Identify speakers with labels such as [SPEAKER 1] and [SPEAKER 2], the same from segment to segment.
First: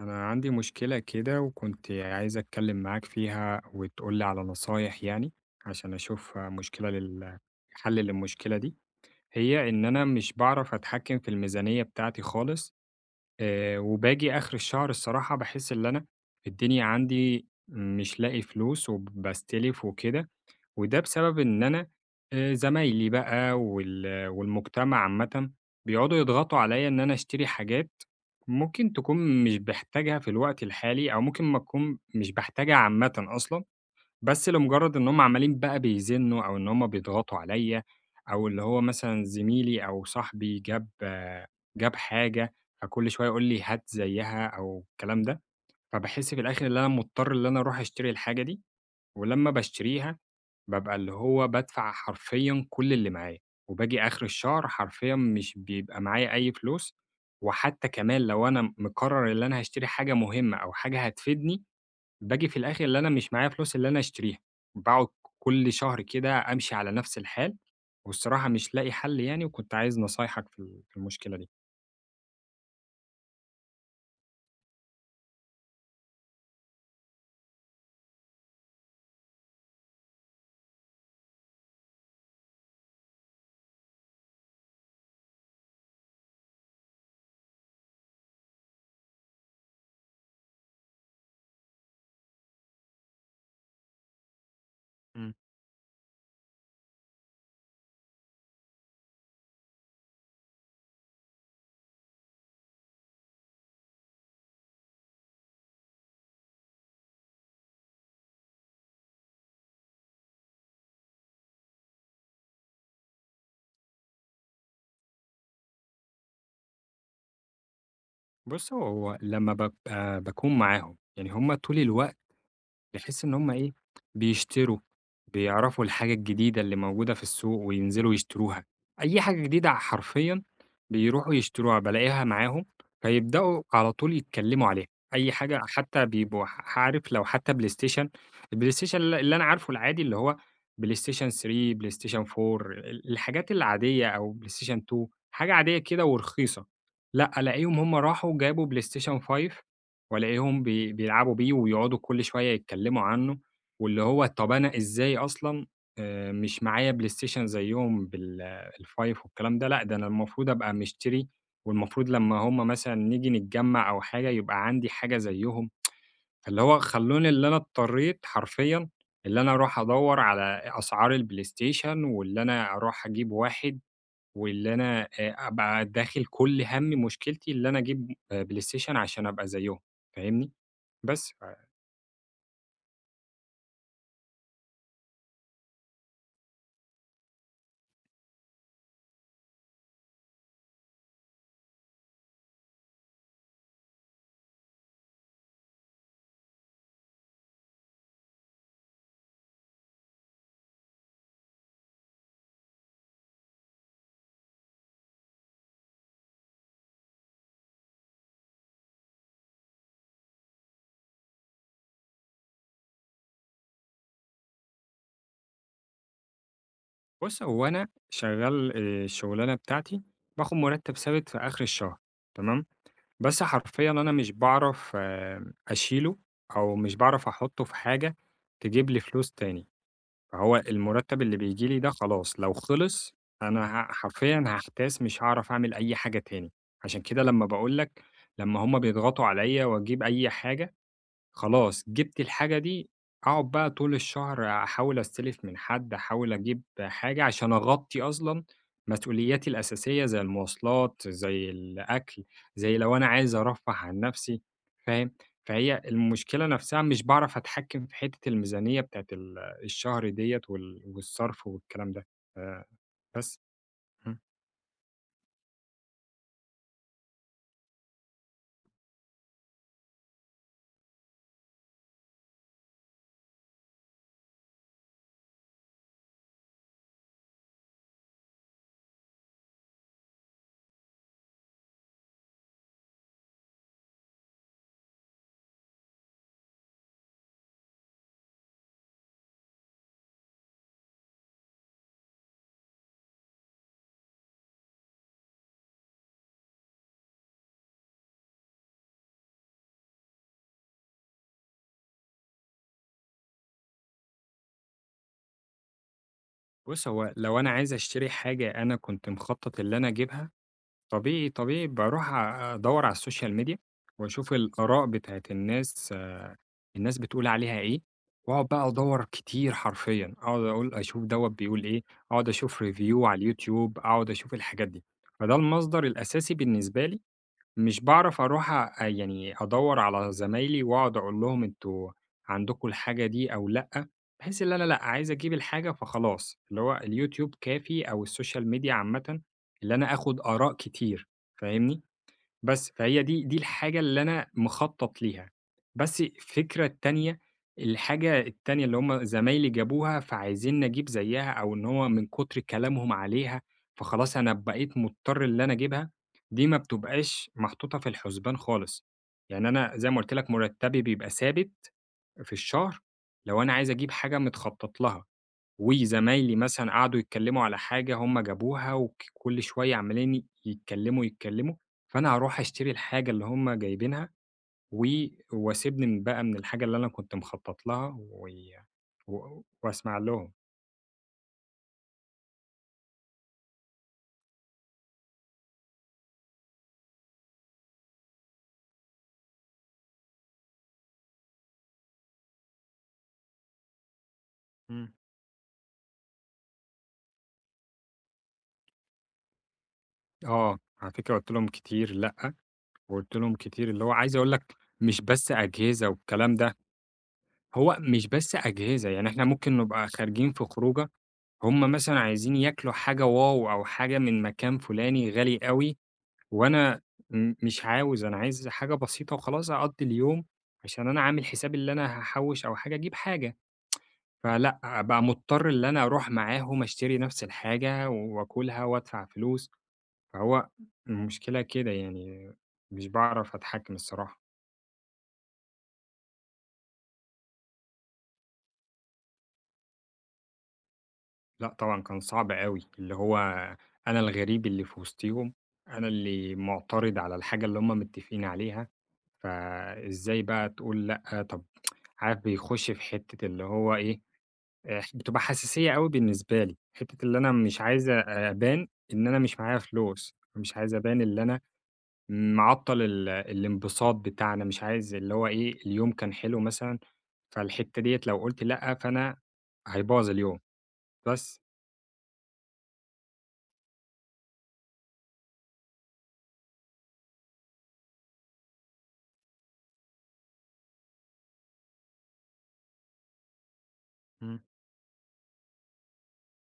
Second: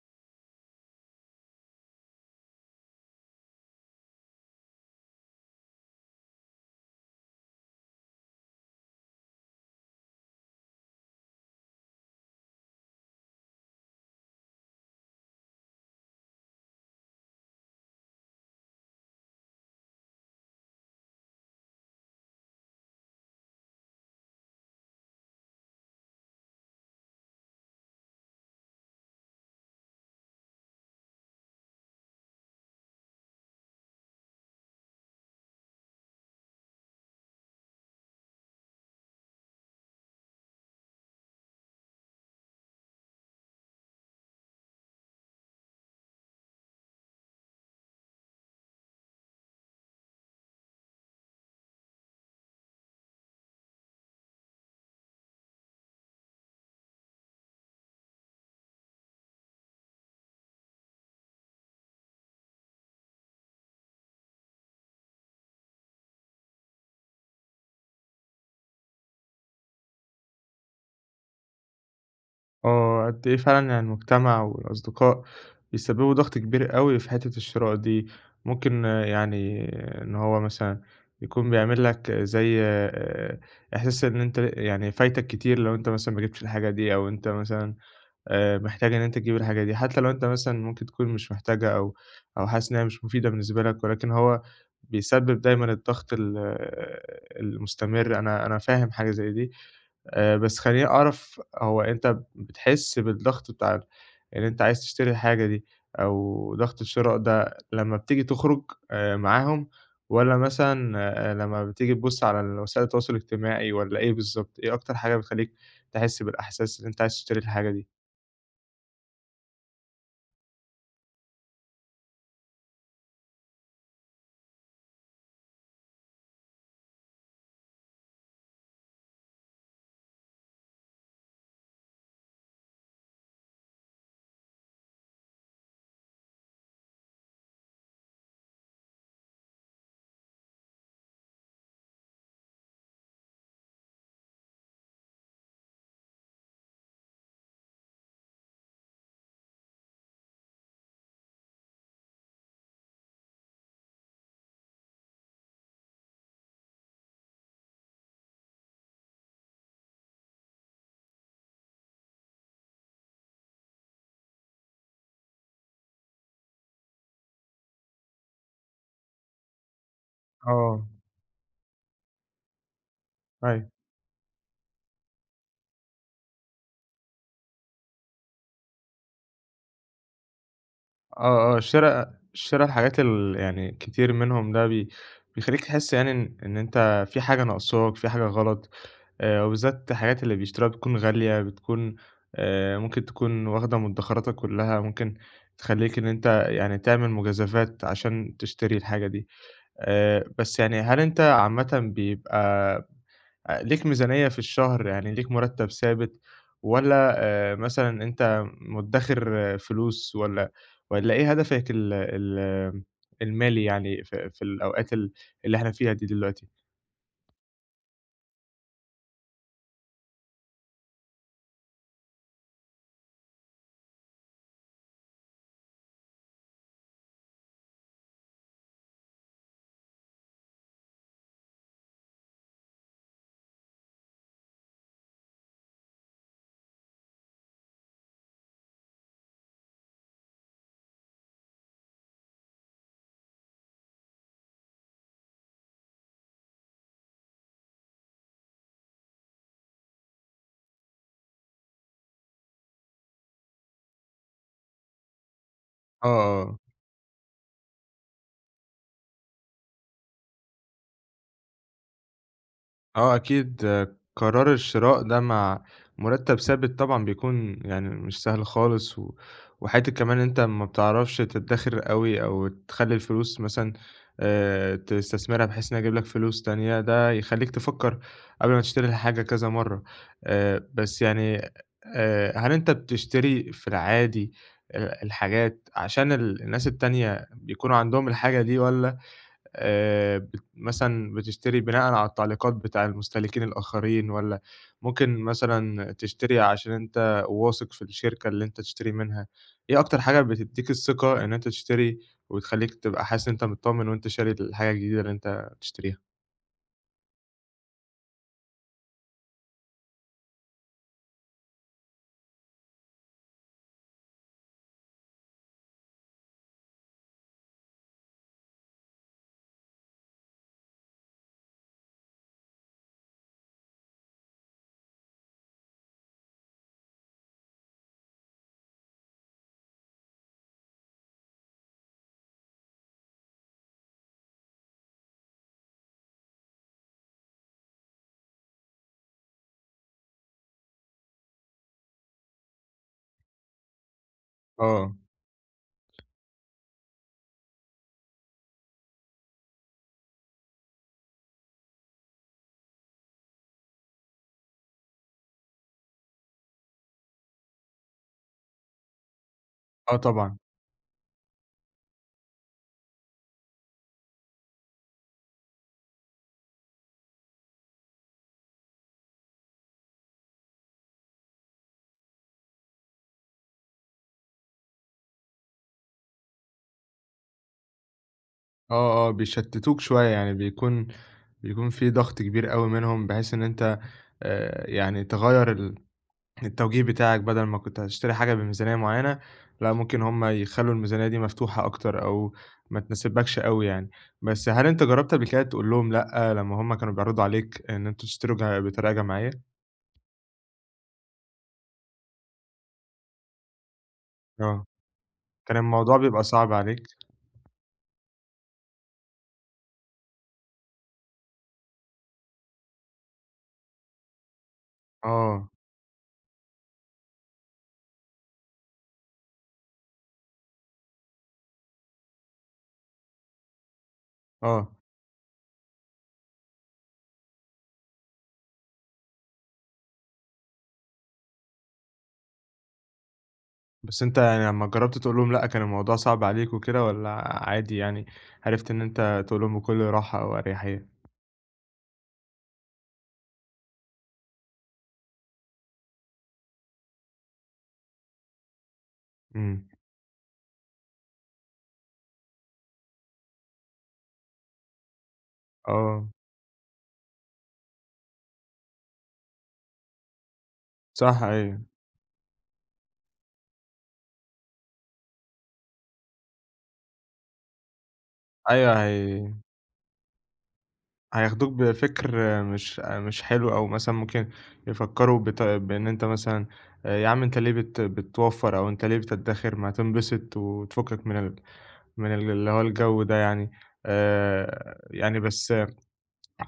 [SPEAKER 1] أنا عندي مشكلة كده وكنت عايز أتكلم معاك فيها وتقولي على نصايح يعني. عشان أشوف مشكلة حل للمشكلة دي. هي إن أنا مش بعرف أتحكم في الميزانية بتاعتي خالص. أه، وباجي آخر الشهر الصراحة بحس إن أنا الدنيا عندي مش لاقي فلوس وبستلف وكده. وده بسبب إن أنا زمايلي بقى والمجتمع عامةً بيقعدوا يضغطوا عليّا إن أنا أشتري حاجات ممكن تكون مش باحتاجها في الوقت الحالي، أو ممكن ما أكون مش باحتاجها عامةً أصلًا، بس لمجرد إن هم عمالين بقى بيزنوا أو إن هم بيضغطوا عليّا، أو اللي هو مثلًا زميلي أو صاحبي جاب جاب حاجة، فكل شوية يقول لي هات زيّها أو الكلام ده، فباحس في الآخر إن أنا مضطر إن أنا أروح أشتري الحاجة دي. ولمّا باشتريها، بابقى اللي هو بادفع حرفيًا كل اللي معايا، وباجي آخر الشهر حرفيًا مش بيبقى معايا أي فلوس، وحتى كمان لو أنا مقرر اللي أنا هاشتري حاجة مهمة أو حاجة هتفيدني، باجي في الآخر اللي أنا مش معايا فلوس اللي أنا أشتريها، باقعد كل شهر كده أمشي على نفس الحال، والصراحة مش لاقي حل يعني، وكنت عايز نصايحك في في المشكلة دي.
[SPEAKER 2] آه، قد إيه فعلًا يعني المجتمع والأصدقاء بيسببوا ضغط كبير أوي في حتة الشراء دي. ممكن إن هو مثلًا يكون بيعمل لك آه، زي إحساس إن أنت يعني فايتك كتير لو أنت مثلًا ما جبتش الحاجة دي، أو أنت مثلًا محتاج إن أنت تجيب الحاجة دي، حتى لو أنت مثلًا ممكن تكون مش محتاجها أو حاسس إن هي مش مفيدة بالنسبة لك، ولكن هو
[SPEAKER 1] إمم.
[SPEAKER 2] بيسبب دايمًا الضغط ال آه، المستمر. أنا فاهم حاجة زي دي. بس خلّيني أعرف، هو أنت بتحس بالضغط إن أنت عايز تشتري الحاجة دي، أو ضغط الشراء ده لمّا بتيجي تخرج معاهم، والّا مثلًا لمّا بتيجي تبُص على وسائل التواصل الاجتماعي، والّا إيه بالضبط؟ إيه أكتر حاجة بتخلّيك تحس بالإحساس إن أنت عايز تشتري الحاجة دي؟
[SPEAKER 1] بُص، هو لمّا بابقى باكون معاهم، يعني هُم طول الوقت بحيث إن هم إيه، بيشتروا، بيعرفوا الحاجة الجديدة اللي موجودة في السوق وينزلوا يشتروها، أي حاجة جديدة حرفيًا بيروحوا يشتروها، بالاقيها معاهم فيبدأوا على طول يتكلموا عليها، أي حاجة حتى بيبقوا عارف، لو حتى بلايستيشن، البلايستيشن اللي أنا عارفه العادي اللي هو بلايستيشن 3، بلايستيشن 4، الحاجات العادية، أو بلايستيشن 2 حاجة عادية كده ورخيصة، لأ ألاقيهم هم راحوا جابوا بلايستيشن 5 والاقيهم بيلعبوا بيه ويقعدوا كل شوية يتكلموا عنه، واللي هو طَب أنا إزاي أصلًا مش معايا PlayStation زيّهم ال5 والكلام ده، لأ ده أنا المفروض أبقى مشتري، والمفروض لمّا هم مثلًا نيجي نتجمّع أو حاجة يبقى عندي حاجة زيّهم، فاللي هو خلّوني اللي أنا اضطريت حرفيًا اللي أنا أروح أدوّر على
[SPEAKER 2] آه،
[SPEAKER 1] أسعار الPlayStation واللي أنا أروح أجيب
[SPEAKER 2] أيوه.
[SPEAKER 1] واحد، واللي أنا أبقى داخل كل هَمّي مشكلتي اللي أنا أجيب PlayStation عشان أبقى زيّهم، فاهمني؟ بس، آه.
[SPEAKER 2] آه، آه. شرا الحاجات يعني كتير منهم ده بيخلّيك تحس يعني إن أنت في حاجة ناقصاك، في حاجة غلط. وبالذات الحاجات اللي بيشتروها بتكون غالية، بتكون ممكن تكون واخدة مدخراتك كلّها، ممكن تخلّيك إن أنت يعني تعمل مجازفات عشان تشتري الحاجة دي. بس يعني، هل أنت عامةً بيبقى ليك ميزانية في الشهر، يعني ليك مرتب ثابت، والّا مثلًا أنت مدّخر فلوس، والّا والّا إيه هدفك ال ال المالي يعني في الأوقات اللي إحنا فيها دي دلوقتي؟
[SPEAKER 1] بُص، هو أنا شغّال الشغلانة بتاعتي باخد مُرتّب ثابت في آخر الشهر، تمام، بس حرفيًا أنا مش باعرف أشيله أو مش باعرف أحُطّه في حاجة تجيب لي فلوس تاني، فهو المُرتّب اللي بييجي لي ده خلاص لو خلص أنا حرفيًا هاحتاس مش هاعرف أعمل أي حاجة تاني، عشان كده لمّا باقول لك لمّا هُم بيضغطوا عليّا وأجيب أي حاجة خلاص جِبت الحاجة دي، أقعد بقى طول الشهر أحاول أستلف من حد، أحاول أجيب حاجة عشان أغطّي أصلًا مسؤولياتي الأساسية زي المواصلات، زي الأكل، زي لو أنا عايز أرفّه عن نَفْسي، فاهم؟ فهي
[SPEAKER 2] آه،
[SPEAKER 1] المشكلة
[SPEAKER 2] آه.
[SPEAKER 1] نَفْسها مش باعرف أتحكّم في حتّة الميزانية بتاعة الشهر ديّة والصرف والكلام ده، آآ
[SPEAKER 2] آه
[SPEAKER 1] بس.
[SPEAKER 2] أكيد.
[SPEAKER 1] إمم.
[SPEAKER 2] قرار الشراء ده مع مُرتّب ثابت طبعًا بيكون يعني مش سهل خالص، و وحتّة كمان إن أنت ما بتعرفش تدّخر أوي، أو تخلّي الفلوس مثلًا تستثمرها بحيث إنها تجيب لك فلوس تانية، ده يخلّيك تفكّر قبل ما تشتري الحاجة كذا مرّة. بس يعني، هل أنت بتشتري في العادي الحاجات عشان الناس التانية بيكونوا عندهم الحاجة دي، والّا بت مثلًا بتشتري بناءً على التعليقات بتاع المستهلكين الآخرين، والّا ممكن مثلًا تشتري عشان أنت واثق في الشركة اللي أنت تشتري منها؟ إيه أكتر حاجة بتدّيك الثقة إن أنت تشتري، وبتخلّيك تبقى حاسس إن أنت متطمن وأنت شاري الحاجة الجديدة اللي أنت تشتريها؟
[SPEAKER 1] بُص، هو لو أنا عايز أشتري حاجة أنا كنت مخطّط اللي أنا أجيبها طبيعي، طبيعي باروح أدوّر على السوشيال ميديا وأشوف الآراء بتاعة الناس، الناس بتقول عليها إيه، وأقعد بقى أدوّر كتير حرفيًا، أقعد أقول أشوف دوّة بيقول إيه، أقعد أشوف review على اليوتيوب، أقعد أشوف الحاجات دي، فده المصدر الأساسي بالنسبة لي. مش باعرف أروح يعني أدوّر على زمايلي وأقعد أقول لهم أنتم عندكم الحاجة دي أو لأ، باحس إن أنا لأ، عايز أجيب الحاجة فخلاص، اللي هو اليوتيوب كافي أو السوشيال ميديا عامةً، اللي أنا آخُد آراء كتير، فاهمني؟ بس، فهي دي الحاجة اللي أنا
[SPEAKER 2] آه،
[SPEAKER 1] مخطّط ليها. بس الفكرة التانية، الحاجة التانية اللي هُم زمايلي جابوها فعايزين أجيب زيّها، أو إن هو من كتر كلامهم عليها، فخلاص أنا بقيت مضطر اللي أنا أجيبها، دي ما بتبقاش محطوطة في الحسبان خالص، يعني أنا زي ما
[SPEAKER 2] آه
[SPEAKER 1] قُلت لك
[SPEAKER 2] طبعًا.
[SPEAKER 1] مُرتّبي بيبقى ثابت في الشهر لو أنا عايز أجيب حاجة متخطّط لها. وزمايلي مثلًا قعدوا يتكلّموا على حاجة هم جابوها كل شوية عمّالين يتكلّموا، يتكلّموا، فأنا هاروح أشتري الحاجة اللي هم جايبينها، و واسيبني من بقى من الحاجة اللي أنا كنت مخطّط لها، و
[SPEAKER 2] آه، آه
[SPEAKER 1] و
[SPEAKER 2] بيشتتوك
[SPEAKER 1] واسمع
[SPEAKER 2] شوية.
[SPEAKER 1] لهم.
[SPEAKER 2] يعني بيكون في ضغط كبير أوي منهم، بحيث إن أنت يعني تغيّر التوجيه بتاعك. بدل ما كنت هتشتري حاجة بميزانية معيّنة، لأ ممكن هم يخلّوا الميزانية دي مفتوحة أكتر، أو ما تناسبكش أوي يعني. بس هل أنت
[SPEAKER 1] إمم.
[SPEAKER 2] جرّبت قبل كده تقول لهم لأ، لمّا هم كانوا بيعرضوا عليك إن أنتم تشتروا بطريقة جماعية؟
[SPEAKER 1] آه، على فكرة قُلت لهم كتير لأ، وقُلت لهم كتير، اللي هو عايز أقول لك
[SPEAKER 2] آه.
[SPEAKER 1] مش بس
[SPEAKER 2] كان
[SPEAKER 1] أجهزة
[SPEAKER 2] الموضوع بيبقى
[SPEAKER 1] والكلام
[SPEAKER 2] صعب
[SPEAKER 1] ده.
[SPEAKER 2] عليك؟
[SPEAKER 1] هو مش بس أجهزة، يعني إحنا ممكن نبقى خارجين في خروجة، هم مثلًا عايزين ياكلوا حاجة واو أو حاجة من مكان فُلاني غالي
[SPEAKER 2] آه،
[SPEAKER 1] أوي، وأنا مش عاوز، أنا عايز حاجة بسيطة وخلاص أقضّي اليوم، عشان أنا عامل حسابي اللي أنا هاحوّش أو حاجة أجيب حاجة، فلأ،
[SPEAKER 2] آه.
[SPEAKER 1] أبقى مضطر اللي أنا أروح معاهم أشتري نفس الحاجة وآكلها وأدفع فلوس، فهو المشكلة كده يعني مش باعرف أتحكّم
[SPEAKER 2] بس أنت
[SPEAKER 1] الصراحة.
[SPEAKER 2] يعني لمّا جرّبت تقول لهم لأ، كان الموضوع صعب عليك وكده، والّا عادي يعني عرفت إن أنت تقول لهم بكل راحة وأريحية؟
[SPEAKER 1] لأ طبعًا كان صعب أوي، اللي هو أنا الغريب اللي في وسطيهم، أنا اللي مُعترض على الحاجة اللي هُم متّفقين عليها،
[SPEAKER 2] إمم.
[SPEAKER 1] فإزاي بقى تقول لأ، طب؟ عارف بيخُش في حتّة اللي هو إيه، بتبقى حساسية أوي
[SPEAKER 2] آه.
[SPEAKER 1] بالنسبة لي، حتّة اللي أنا مش عايز أبان إن أنا مش معايا فلوس، مش عايز أبان اللي
[SPEAKER 2] صح
[SPEAKER 1] أنا
[SPEAKER 2] أيوه.
[SPEAKER 1] معطّل الانبساط بتاعنا، مش عايز اللي هو إيه، اليوم كان حلو مثلًا، فالحتّة ديّة لو قُلت
[SPEAKER 2] أيوه،
[SPEAKER 1] لأ، فأنا
[SPEAKER 2] هي
[SPEAKER 1] هيبوظ اليوم، بس.
[SPEAKER 2] هياخدوك بفكر مش حلو، أو مثلًا ممكن يفكّروا بإن أنت مثلًا يا عم أنت ليه بتوفّر، أو أنت ليه بتدّخر، ما تنبسط وتفُكّك من ال من ال اللي هو الجو ده يعني.
[SPEAKER 1] إمم،
[SPEAKER 2] يعني بس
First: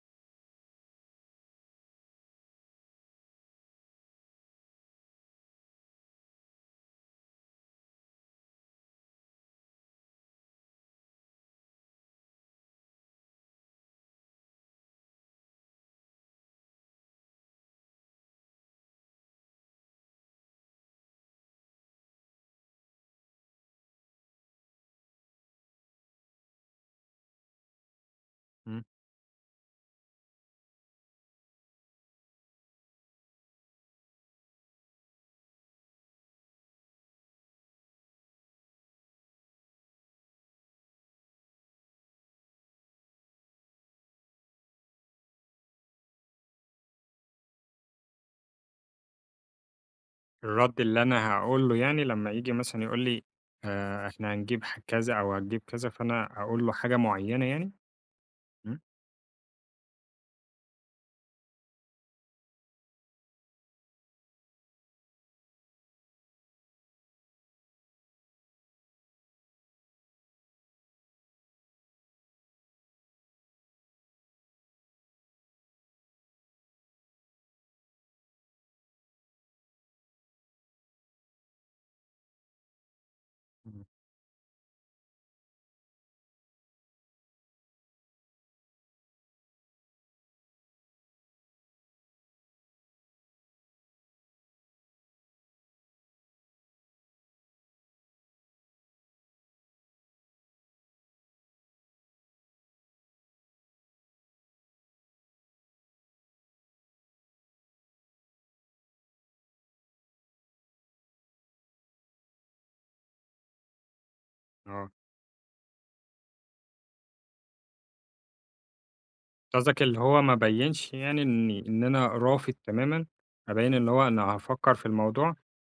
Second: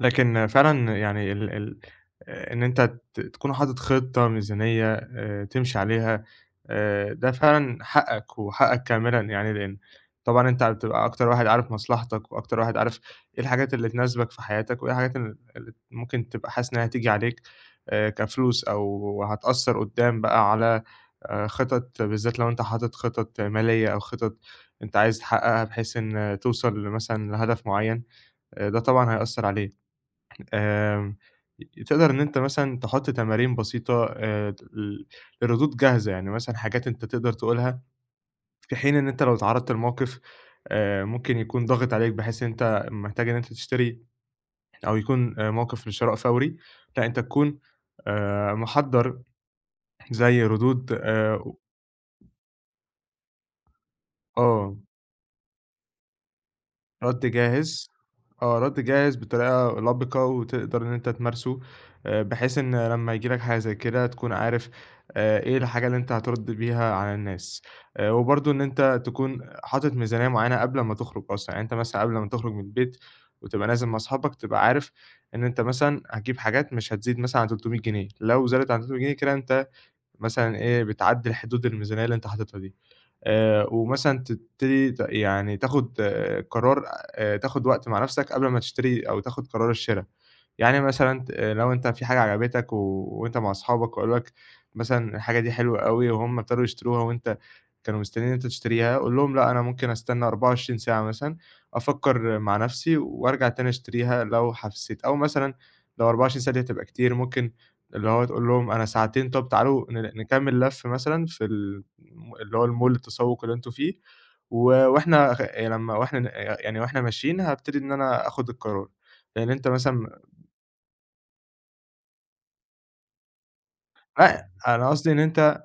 [SPEAKER 2] لكن فعلًا يعني ال ال إن أنت تكون حاطط خطة، ميزانية، تمشي عليها، ده فعلًا حقك وحقك كاملًا يعني. لإن طبعًا أنت بتبقى أكتر واحد عارف مصلحتك، وأكتر واحد عارف إيه الحاجات اللي تناسبك في حياتك، وإيه الحاجات اللي ممكن تبقى حاسس إنها هتيجي عليك كفلوس، أو هتأثّر قدّام بقى على خطط، بالذات لو أنت حاطط خطط مالية، أو خطط أنت عايز تحققها بحيث إن توصل مثلًا لهدف معيّن، ده
[SPEAKER 1] إمم.
[SPEAKER 2] طبعًا هيأثّر عليك. آمم، تقدر إن أنت مثلًا تحط تمارين بسيطة ل لردود جاهزة، يعني مثلًا حاجات أنت تقدر تقولها، في حين إن أنت لو اتعرضت لموقف ممكن يكون ضاغط عليك بحيث إن أنت محتاج إن أنت تشتري، أو يكون موقف لشراء فوري، لأ أنت تكون محضّر زي
[SPEAKER 1] الرَد
[SPEAKER 2] ردود
[SPEAKER 1] اللي أنا هاقول له يعني لمّا ييجي مثلًا يقول لي إحنا هنجيب
[SPEAKER 2] آه.
[SPEAKER 1] كذا أو هتجيب كذا، فأنا أقول له حاجة
[SPEAKER 2] رد
[SPEAKER 1] معيّنة يعني؟
[SPEAKER 2] جاهز. آه،
[SPEAKER 1] إمم،
[SPEAKER 2] رد جاهز بطريقة لبقة وتقدر إن أنت تمارسه. بحيث إن لمّا ييجي لك حاجة زي كده تكون عارف إيه الحاجة اللي أنت هترد بيها على الناس. وبرضه إن أنت تكون حاطط ميزانية معيّنة قبل ما تخرج أصلًا. يعني أنت مثلًا قبل ما تخرج من البيت وتبقى نازل مع أصحابك، تبقى عارف إن أنت مثلًا هتجيب حاجات مش هتزيد مثلًا عن 300 جنيه. لو زادت عن 300 جنيه كده، أنت مثلًا إيه بتعدّي الحدود، الميزانية اللي أنت حاططها دي.
[SPEAKER 1] إمم.
[SPEAKER 2] ومثلًا تبتدي يعني تاخُد قرار، تاخُد وقت مع نَفْسك قبل ما تشتري، أو تاخُد قرار الشِرا. يعني مثلًا لو أنت في حاجة عجبتك و وأنت مع أصحابك، وقالوا لك مثلًا الحاجة دي حلوة أوي، وهُم ابتدوا يشتروها، وأنت كانوا مستنيين إن أنت تشتريها، قُل لهم لأ، أنا ممكن أستنى 24 ساعة مثلًا، أفكّر مع نفسي وأرجع تاني أشتريها لو حسيت. أو مثلًا لو 24 ساعة دي هتبقى كتير، ممكن اللي هو تقول لهم أنا ساعتين. طَب تعالوا نكمّل لَف مثلًا في اللي هو المول التسوق اللي أنتم فيه، و
[SPEAKER 1] آه.
[SPEAKER 2] وإحنا خ يعني لمّا وإحنا ن يعني وإحنا ماشيين هابتدي إن أنا آخُد القرار، لإن أنت
[SPEAKER 1] قصدك اللي
[SPEAKER 2] مثلًا
[SPEAKER 1] هو ما بيّنش يعني إني إن أنا رافض تمامًا، أبيّن اللي هو أنا
[SPEAKER 2] لأ،
[SPEAKER 1] هافكّر في الموضوع.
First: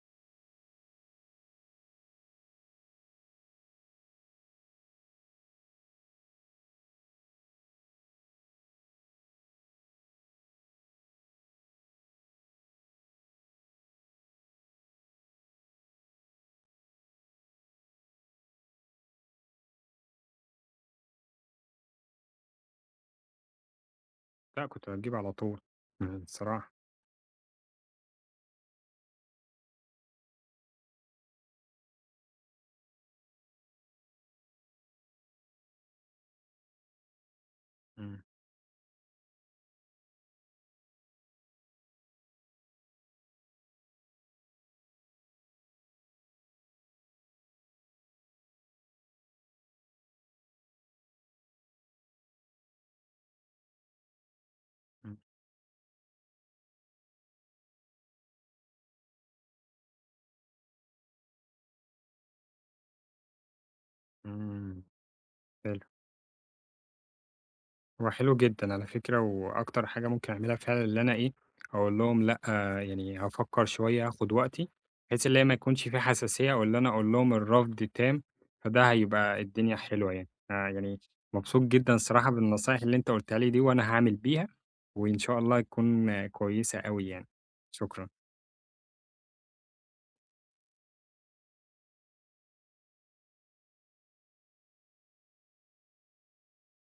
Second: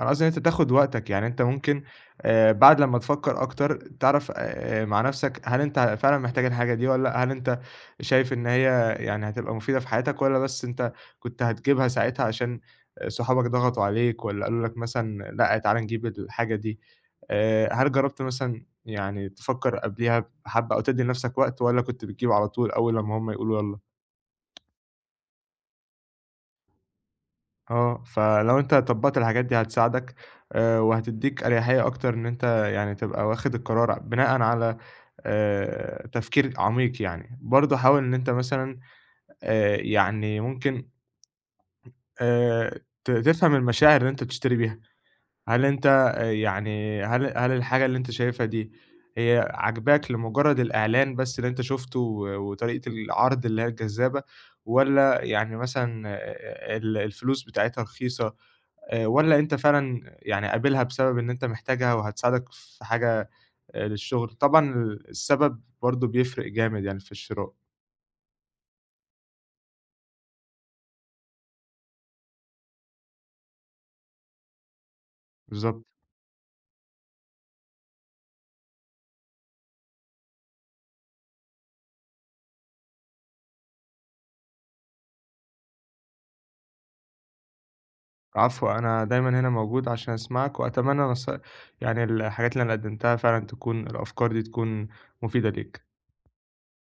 [SPEAKER 2] أنا قصدي إن أنت تاخد وقتك. يعني أنت ممكن بعد لمّا تفكّر أكتر تعرف مع نَفْسك هل أنت فعلًا محتاج الحاجة دي والّا لأ. هل أنت شايف إن هي يعني هتبقى مفيدة في حياتك، والّا بس أنت كنت هتجيبها ساعتها عشان صحابك ضغطوا عليك، والّا قالوا لك مثلًا لأ، تعالَ نجيب الحاجة دي. هل جرّبت مثلًا يعني تفكّر قبليها بحبّة، أو تدّي لنَفْسك وقت، والّا كنت بتجيب على طول أول لمّا هم يقولوا يالّا؟
[SPEAKER 1] لأ كنت هتجيب على طول، الصراحة.
[SPEAKER 2] آه، فلو أنت طبّقت الحاجات دي هتساعدك وهتدّيك أريحية أكتر إن أنت يعني تبقى واخد القرار بناءً على تفكير عميق يعني. برضه حاول إن
[SPEAKER 1] امم.
[SPEAKER 2] أنت مثلًا يعني ممكن ت تفهم المشاعر اللي أنت بتشتري بيها. هل أنت هل الحاجة اللي أنت شايفها دي هي عاجباك لمجرد الإعلان بس اللي أنت شُفته، و وطريقة العرض اللي هي الجذابة،
[SPEAKER 1] امم.
[SPEAKER 2] والّا يعني مثلًا ال الفلوس بتاعتها رخيصة؟ والّا أنت فعلًا يعني قابلها بسبب إن أنت محتاجها وهتساعدك في حاجة للشغل؟ طبعًا
[SPEAKER 1] امم.
[SPEAKER 2] السبب
[SPEAKER 1] حلو.
[SPEAKER 2] برضه بيفرق جامد يعني في الشراء.
[SPEAKER 1] هو حلو جدًا على فكرة، وأكتر حاجة ممكن أعملها فعلًا اللي أنا إيه، أقول لهم لأ، يعني هافكّر شوية، هاخد وقتي، بحيث اللي هي ما
[SPEAKER 2] بالضبط.
[SPEAKER 1] يكونش في حساسية أو اللي أنا أقول لهم الرفض تام، فده هيبقى الدنيا حلوة يعني. يعني مبسوط جدًا الصراحة بالنصايح اللي أنت قُلتها لي دي، وأنا هاعمل بيها، وإن شاء الله تكون آه، كويسة أوي يعني. شكرًا.
[SPEAKER 2] العفو، أنا دايمًا هنا موجود عشان أسمعك، وأتمنى يعني الحاجات اللي أنا قدمتها فعلًا، تكون الأفكار دي تكون مفيدة ليك.